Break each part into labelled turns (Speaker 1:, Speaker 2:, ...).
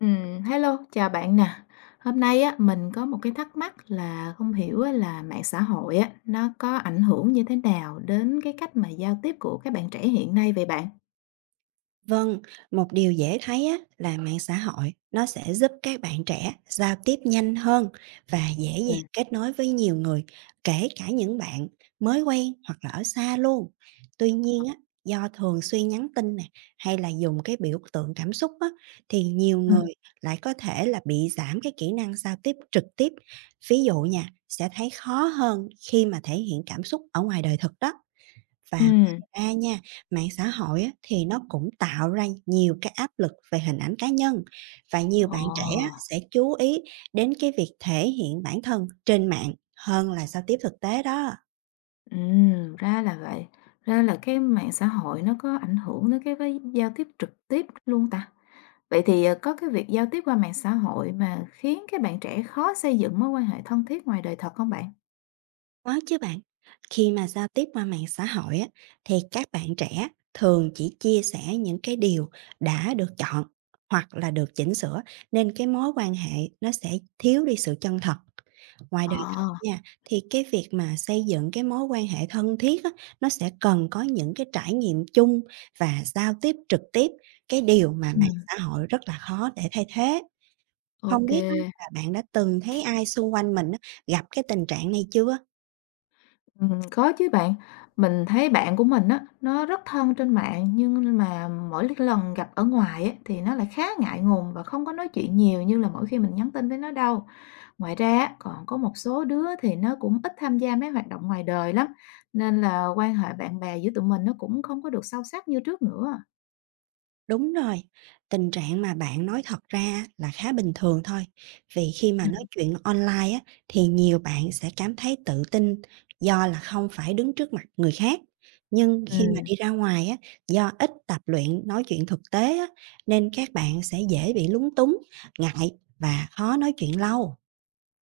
Speaker 1: Hello, chào bạn nè. Hôm nay á, mình có một cái thắc mắc là không hiểu á, là mạng xã hội á, nó có ảnh hưởng như thế nào đến cái cách mà giao tiếp của các bạn trẻ hiện nay vậy bạn?
Speaker 2: Vâng, một điều dễ thấy á, là mạng xã hội nó sẽ giúp các bạn trẻ giao tiếp nhanh hơn và dễ
Speaker 1: Ừ.
Speaker 2: dàng kết nối với nhiều người, kể cả những bạn mới quen hoặc là ở xa luôn. Tuy nhiên á, do thường xuyên nhắn tin nè hay là dùng cái biểu tượng cảm xúc á, thì nhiều
Speaker 1: Ừ.
Speaker 2: người lại có thể là bị giảm cái kỹ năng giao tiếp trực tiếp. Ví dụ nha, sẽ thấy khó hơn khi mà thể hiện cảm xúc ở ngoài đời thực đó. Và
Speaker 1: Ừ.
Speaker 2: ngoài ra nha, mạng xã hội á, thì nó cũng tạo ra nhiều cái áp lực về hình ảnh cá nhân và nhiều
Speaker 1: Ồ.
Speaker 2: bạn trẻ á, sẽ chú ý đến cái việc thể hiện bản thân trên mạng hơn là giao tiếp thực tế đó.
Speaker 1: Ừ, ra là vậy. Ra là cái mạng xã hội nó có ảnh hưởng đến cái với giao tiếp trực tiếp luôn ta. Vậy thì có cái việc giao tiếp qua mạng xã hội mà khiến các bạn trẻ khó xây dựng mối quan hệ thân thiết ngoài đời thật không bạn?
Speaker 2: Có chứ bạn. Khi mà giao tiếp qua mạng xã hội á, thì các bạn trẻ thường chỉ chia sẻ những cái điều đã được chọn hoặc là được chỉnh sửa nên cái mối quan hệ nó sẽ thiếu đi sự chân thật. Ngoài
Speaker 1: Ờ,
Speaker 2: đời thật nha, thì cái việc mà xây dựng cái mối quan hệ thân thiết á, nó sẽ cần có những cái trải nghiệm chung và giao tiếp trực tiếp, cái điều mà mạng
Speaker 1: ừm,
Speaker 2: xã hội rất là khó để thay thế. Không
Speaker 1: ok.
Speaker 2: biết á, là bạn đã từng thấy ai xung quanh mình á, gặp cái tình trạng này chưa?
Speaker 1: Có chứ bạn. Mình thấy bạn của mình á, nó rất thân trên mạng nhưng mà mỗi lần gặp ở ngoài á, thì nó lại khá ngại ngùng và không có nói chuyện nhiều như là mỗi khi mình nhắn tin với nó đâu. Ngoài ra á, còn có một số đứa thì nó cũng ít tham gia mấy hoạt động ngoài đời lắm, nên là quan hệ bạn bè giữa tụi mình nó cũng không có được sâu sắc như trước nữa.
Speaker 2: Đúng rồi, tình trạng mà bạn nói thật ra là khá bình thường thôi, vì khi mà
Speaker 1: Ừm.
Speaker 2: nói chuyện online á, thì nhiều bạn sẽ cảm thấy tự tin do là không phải đứng trước mặt người khác. Nhưng khi mà
Speaker 1: Ừm,
Speaker 2: đi ra ngoài á, do ít tập luyện nói chuyện thực tế á, nên các bạn sẽ dễ bị lúng túng, ngại và khó nói chuyện lâu.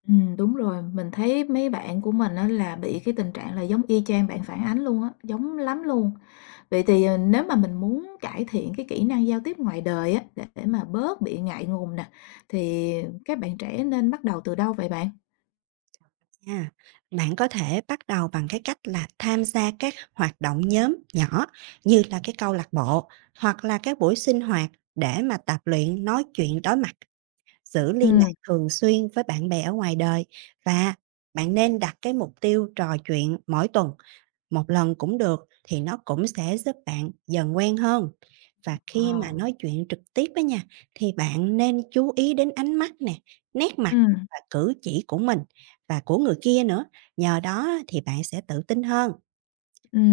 Speaker 1: Đúng rồi, mình thấy mấy bạn của mình á là bị cái tình trạng là giống y chang bạn phản ánh luôn á, giống lắm luôn. Vậy thì, nếu mà mình muốn cải thiện cái kỹ năng giao tiếp ngoài đời á, để mà bớt bị ngại ngùng nè, thì các bạn trẻ nên bắt đầu từ đâu vậy bạn?
Speaker 2: Nha, bạn có thể bắt đầu bằng cái cách là tham gia các hoạt động nhóm nhỏ như là cái câu lạc bộ hoặc là các buổi sinh hoạt để mà tập luyện nói chuyện đối mặt, giữ liên
Speaker 1: Ừm.
Speaker 2: lạc thường xuyên với bạn bè ở ngoài đời, và bạn nên đặt cái mục tiêu trò chuyện mỗi tuần một lần cũng được, thì nó cũng sẽ giúp bạn dần quen hơn. Và khi mà
Speaker 1: Ờ.
Speaker 2: nói chuyện trực tiếp á nha, thì bạn nên chú ý đến ánh mắt nè, nét mặt
Speaker 1: Ừm,
Speaker 2: và cử chỉ của mình và của người kia nữa. Nhờ đó thì bạn sẽ tự tin hơn.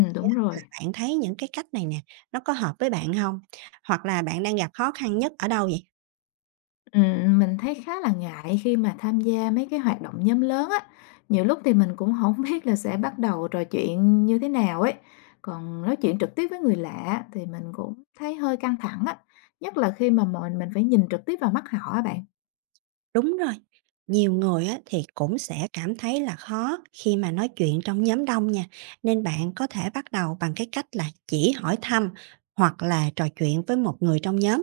Speaker 2: Thì á,
Speaker 1: đúng
Speaker 2: là
Speaker 1: rồi.
Speaker 2: bạn thấy những cái cách này nè, nó có hợp với bạn không? Hoặc là bạn đang gặp khó khăn nhất ở đâu vậy?
Speaker 1: Mình thấy khá là ngại khi mà tham gia mấy cái hoạt động nhóm lớn á. Nhiều lúc thì mình cũng không biết là sẽ bắt đầu trò chuyện như thế nào ấy. Còn nói chuyện trực tiếp với người lạ thì mình cũng thấy hơi căng thẳng á, nhất là khi mà mồi mình phải nhìn trực tiếp vào mắt họ á bạn.
Speaker 2: Đúng rồi, nhiều người á, thì cũng sẽ cảm thấy là khó khi mà nói chuyện trong nhóm đông nha, nên bạn có thể bắt đầu bằng cái cách là chỉ hỏi thăm hoặc là trò chuyện với một người trong nhóm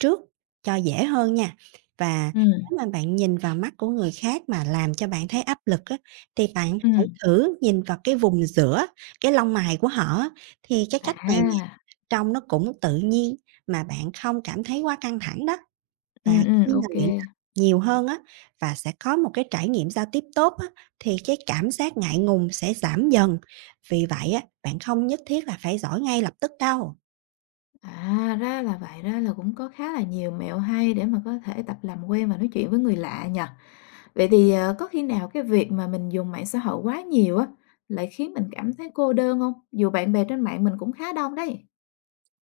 Speaker 2: trước cho dễ hơn nha. Và
Speaker 1: Ừm,
Speaker 2: nếu mà bạn nhìn vào mắt của người khác mà làm cho bạn thấy áp lực á, thì bạn hãy
Speaker 1: ừm,
Speaker 2: thử nhìn vào cái vùng giữa cái lông mày của họ á. Thì cái cách này nè,
Speaker 1: à.
Speaker 2: trông nó cũng tự nhiên mà bạn không cảm thấy quá căng thẳng đó.
Speaker 1: Ừ,
Speaker 2: Và
Speaker 1: ừ,
Speaker 2: khi mà
Speaker 1: ok kê.
Speaker 2: luyện tập nhiều hơn á, và sẽ có một cái trải nghiệm giao tiếp tốt á, thì cái cảm giác ngại ngùng sẽ giảm dần. Vì vậy á, bạn không nhất thiết là phải giỏi ngay lập tức đâu.
Speaker 1: À, ra là vậy, ra là cũng có khá là nhiều mẹo hay để mà có thể tập làm quen và nói chuyện với người lạ nhỉ? Vậy thì, có khi nào cái việc mà mình dùng mạng xã hội quá nhiều á, lại khiến mình cảm thấy cô đơn không? Dù bạn bè trên mạng mình cũng khá đông đấy.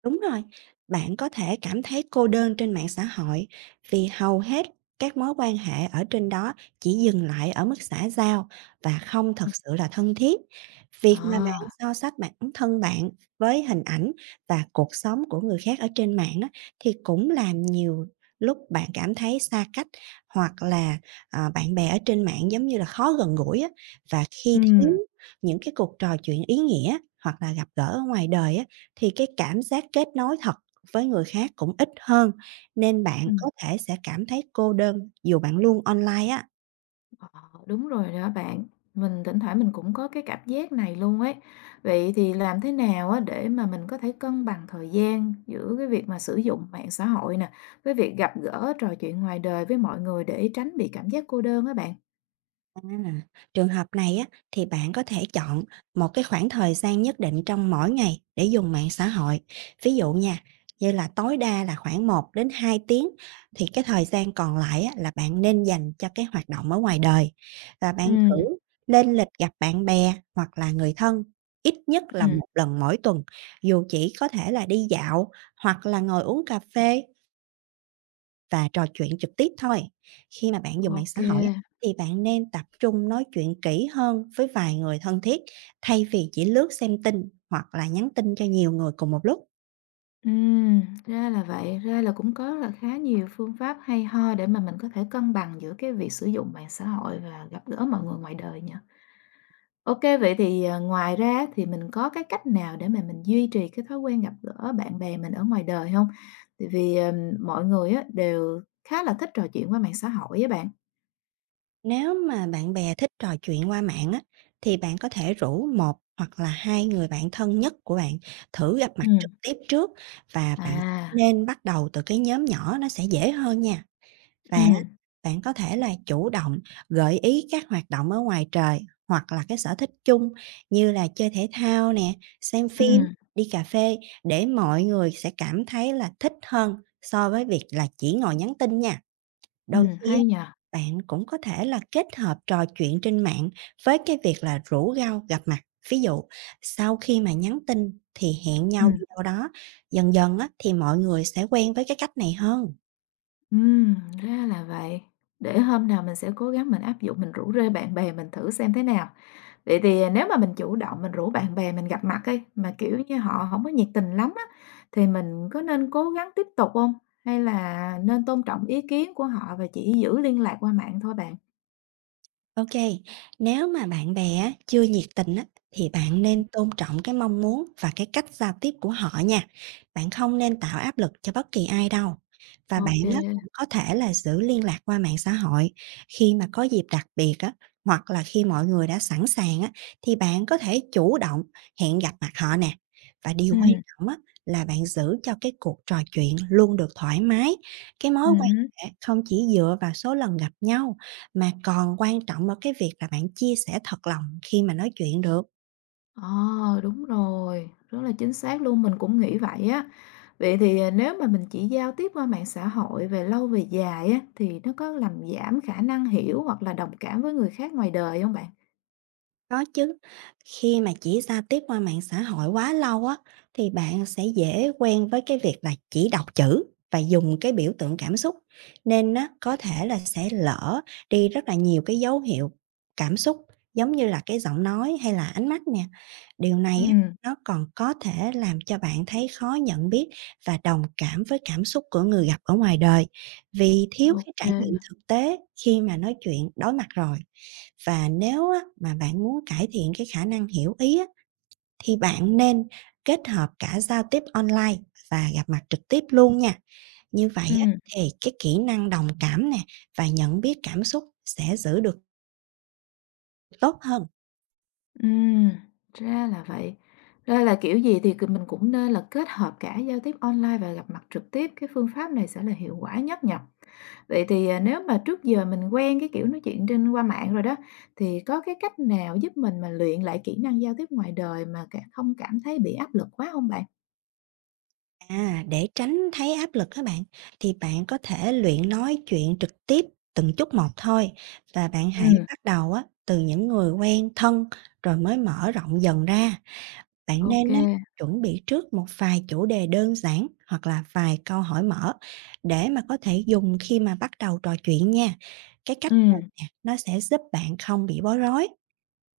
Speaker 2: Đúng rồi, bạn có thể cảm thấy cô đơn trên mạng xã hội vì hầu hết các mối quan hệ ở trên đó chỉ dừng lại ở mức xã giao và không thật
Speaker 1: Ừm.
Speaker 2: sự là thân thiết.
Speaker 1: Ờ,
Speaker 2: Việc mà bạn so sánh bản thân bạn với hình ảnh và cuộc sống của người khác ở trên mạng á, thì cũng làm nhiều lúc bạn cảm thấy xa cách, hoặc là bạn bè ở trên mạng giống như là khó gần gũi á, và khi thiếu
Speaker 1: ừ,
Speaker 2: những cái cuộc trò chuyện ý nghĩa hoặc là gặp gỡ ở ngoài đời á, thì cái cảm giác kết nối thật với người khác cũng ít hơn, nên bạn
Speaker 1: ừm.
Speaker 2: có thể sẽ cảm thấy cô đơn dù bạn luôn online á.
Speaker 1: Ờ, đúng rồi đó bạn. Mình thỉnh thoảng mình cũng có cái cảm giác này luôn ấy. Vậy thì làm thế nào á để mà mình có thể cân bằng thời gian giữa cái việc mà sử dụng mạng xã hội nè, với việc gặp gỡ trò chuyện ngoài đời với mọi người để tránh bị cảm giác cô đơn á bạn?
Speaker 2: À, trường hợp này á, thì bạn có thể chọn một cái khoảng thời gian nhất định trong mỗi ngày để dùng mạng xã hội. Ví dụ nha, như là tối đa là khoảng 1 đến 2 tiếng, thì cái thời gian còn lại á, là bạn nên dành cho cái hoạt động ở ngoài đời. Và
Speaker 1: Ừ,
Speaker 2: bạn thử lên lịch gặp bạn bè hoặc là người thân ít nhất là
Speaker 1: ừm.
Speaker 2: một lần mỗi tuần, dù chỉ có thể là đi dạo hoặc là ngồi uống cà phê và trò chuyện trực tiếp thôi. Khi mà bạn dùng mạng xã hội á,
Speaker 1: OK.
Speaker 2: thì bạn nên tập trung nói chuyện kỹ hơn với vài người thân thiết, thay vì chỉ lướt xem tin hoặc là nhắn tin cho nhiều người cùng một lúc.
Speaker 1: Ừ, ra là vậy, ra là cũng có là khá nhiều phương pháp hay ho để mà mình có thể cân bằng giữa cái việc sử dụng mạng xã hội và gặp gỡ mọi người ngoài đời nhỉ? OK vậy thì, ngoài ra thì mình có cái cách nào để mà mình duy trì cái thói quen gặp gỡ bạn bè mình ở ngoài đời không? Tại vì, mọi người á, đều khá là thích trò chuyện qua mạng xã hội với bạn.
Speaker 2: Nếu mà bạn bè thích trò chuyện qua mạng á, thì bạn có thể rủ một hoặc là hai người bạn thân nhất của bạn thử gặp mặt trực
Speaker 1: Ừm.
Speaker 2: tiếp trước, và bạn
Speaker 1: À,
Speaker 2: nên bắt đầu từ cái nhóm nhỏ, nó sẽ dễ hơn nha. Và á,
Speaker 1: ừm,
Speaker 2: bạn có thể là chủ động gợi ý các hoạt động ở ngoài trời hoặc là cái sở thích chung, như là chơi thể thao nè, xem phim,
Speaker 1: ừm,
Speaker 2: đi cà phê, để mọi người sẽ cảm thấy là thích hơn so với việc là chỉ ngồi nhắn tin nha. Đôi khi á,
Speaker 1: hay nhỉ?
Speaker 2: bạn cũng có thể là kết hợp trò chuyện trên mạng với cái việc là rủ rau gặp mặt. Ví dụ, sau khi mà nhắn tin thì hẹn nhau
Speaker 1: Ừm.
Speaker 2: đi đâu đó, dần dần á, thì mọi người sẽ quen với cái cách này hơn.
Speaker 1: Ừm, Ra là vậy. Để hôm nào mình sẽ cố gắng mình áp dụng, mình rủ rê bạn bè mình thử xem thế nào. Vậy thì, à, nếu mà mình chủ động mình rủ bạn bè mình gặp mặt ấy mà, kiểu như, họ không có nhiệt tình lắm á, thì mình có nên cố gắng tiếp tục không? Hay là nên tôn trọng ý kiến của họ và chỉ giữ liên lạc qua mạng thôi bạn?
Speaker 2: OK, nếu mà bạn bè á, chưa nhiệt tình á, thì bạn nên tôn trọng cái mong muốn và cái cách giao tiếp của họ nha. Bạn không nên tạo áp lực cho bất kỳ ai đâu. Và bạn
Speaker 1: OK.
Speaker 2: á,
Speaker 1: Ừ,
Speaker 2: cũng có thể là giữ liên lạc qua mạng xã hội, khi mà có dịp đặc biệt á, hoặc là khi mọi người đã sẵn sàng á, thì bạn có thể chủ động hẹn gặp mặt họ nè. Và điều
Speaker 1: ừ.
Speaker 2: quan trọng á, là bạn giữ cho cái cuộc trò chuyện luôn được thoải mái, cái mối quan hệ không chỉ dựa vào số lần gặp nhau mà còn quan trọng ở cái việc là bạn chia sẻ thật lòng khi mà nói chuyện được.
Speaker 1: Ờ, đúng rồi, rất là chính xác luôn, mình cũng nghĩ vậy á. Vậy thì, à, nếu mà mình chỉ giao tiếp qua mạng xã hội về lâu về dài á, thì nó có làm giảm khả năng hiểu hoặc là đồng cảm với người khác ngoài đời không bạn?
Speaker 2: Có chứ, khi mà chỉ giao tiếp qua mạng xã hội quá lâu á, thì bạn sẽ dễ quen với cái việc là chỉ đọc chữ và dùng cái biểu tượng cảm xúc, nên á, có thể là sẽ lỡ đi rất là nhiều cái dấu hiệu cảm xúc, giống như là cái giọng nói hay là ánh mắt nè. Điều này á,
Speaker 1: Ừm.
Speaker 2: nó còn có thể làm cho bạn thấy khó nhận biết và đồng cảm với cảm xúc của người gặp ở ngoài đời, vì thiếu
Speaker 1: Ok
Speaker 2: cái trải
Speaker 1: kê,
Speaker 2: nghiệm thực tế khi mà nói chuyện đối mặt rồi. Và nếu á, mà bạn muốn cải thiện cái khả năng hiểu ý á, thì bạn nên kết hợp cả giao tiếp online và gặp mặt trực tiếp luôn nha. Như vậy á,
Speaker 1: ừm,
Speaker 2: thì cái kỹ năng đồng cảm nè và nhận biết cảm xúc sẽ giữ được tốt hơn.
Speaker 1: ra là vậy. Ra là, kiểu gì thì mình cũng nên là kết hợp cả giao tiếp online và gặp mặt trực tiếp, cái phương pháp này sẽ là hiệu quả nhất nhỉ? Vậy thì, à, nếu mà trước giờ mình quen cái kiểu nói chuyện trên qua mạng rồi đó, thì có cái cách nào giúp mình mà luyện lại kỹ năng giao tiếp ngoài đời mà cả không cảm thấy bị áp lực quá không bạn?
Speaker 2: À, để tránh thấy áp lực các bạn, thì bạn có thể luyện nói chuyện trực tiếp từng chút một thôi, và bạn hãy
Speaker 1: Ừm,
Speaker 2: bắt đầu á, từ những người quen thân rồi mới mở rộng dần ra. Bạn
Speaker 1: ô
Speaker 2: nên
Speaker 1: kê,
Speaker 2: á, chuẩn bị trước một vài chủ đề đơn giản hoặc là vài câu hỏi mở để mà có thể dùng khi mà bắt đầu trò chuyện nha. Cái cách này nè, nó sẽ giúp bạn không bị bối rối,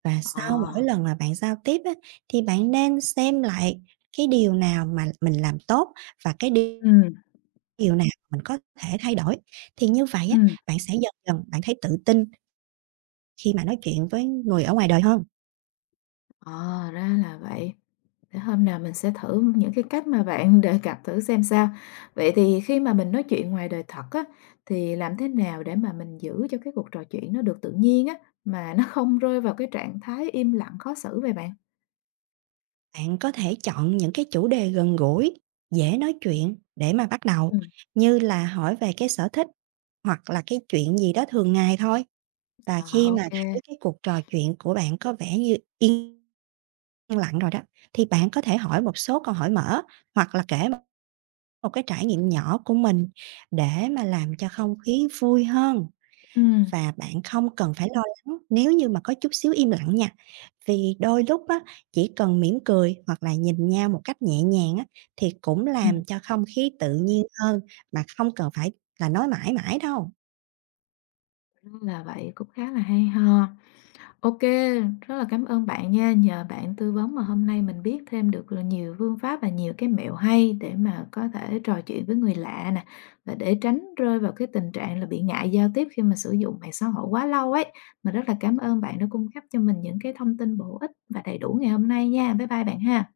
Speaker 2: và sau mỗi
Speaker 1: Ờ,
Speaker 2: lần mà bạn giao tiếp á, thì bạn nên xem lại cái điều nào mà mình làm tốt và cái điều
Speaker 1: ừ,
Speaker 2: điều nào mình có thể thay đổi. Thì như vậy á,
Speaker 1: ừm.
Speaker 2: bạn sẽ dần dần bạn thấy tự tin khi mà nói chuyện với người ở ngoài đời hơn.
Speaker 1: ờ, Ra là vậy. Để hôm nào mình sẽ thử những cái cách mà bạn đề cập thử xem sao. Vậy thì khi mà mình nói chuyện ngoài đời thật á, thì làm thế nào để mà mình giữ cho cái cuộc trò chuyện nó được tự nhiên á, mà nó không rơi vào cái trạng thái im lặng khó xử vậy bạn?
Speaker 2: Bạn có thể chọn những cái chủ đề gần gũi, dễ nói chuyện để mà bắt đầu, như là hỏi về cái sở thích hoặc là cái chuyện gì đó thường ngày thôi. Và
Speaker 1: À,
Speaker 2: khi
Speaker 1: ô
Speaker 2: mà
Speaker 1: kê.
Speaker 2: thấy cái cuộc trò chuyện của bạn có vẻ như yên lặng rồi đó, thì bạn có thể hỏi một số câu hỏi mở hoặc là kể một cái trải nghiệm nhỏ của mình để mà làm cho không khí vui hơn.
Speaker 1: Ừm.
Speaker 2: Và bạn không cần phải lo lắng nếu như mà có chút xíu im lặng nha, vì đôi lúc á, chỉ cần mỉm cười hoặc là nhìn nhau một cách nhẹ nhàng á, thì cũng làm cho không khí tự nhiên hơn mà không cần phải là nói mãi mãi đâu.
Speaker 1: Đúng là vậy, cũng khá là hay ho. Ok, rất là cảm ơn bạn nha, nhờ bạn tư vấn mà hôm nay mình biết thêm được là nhiều phương pháp và nhiều cái mẹo hay để mà có thể trò chuyện với người lạ nè, và để tránh rơi vào cái tình trạng là bị ngại giao tiếp khi mà sử dụng mạng xã hội quá lâu ấy. Mình rất là cảm ơn bạn đã cung cấp cho mình những cái thông tin bổ ích và đầy đủ ngày hôm nay nha. Bye bye bạn ha.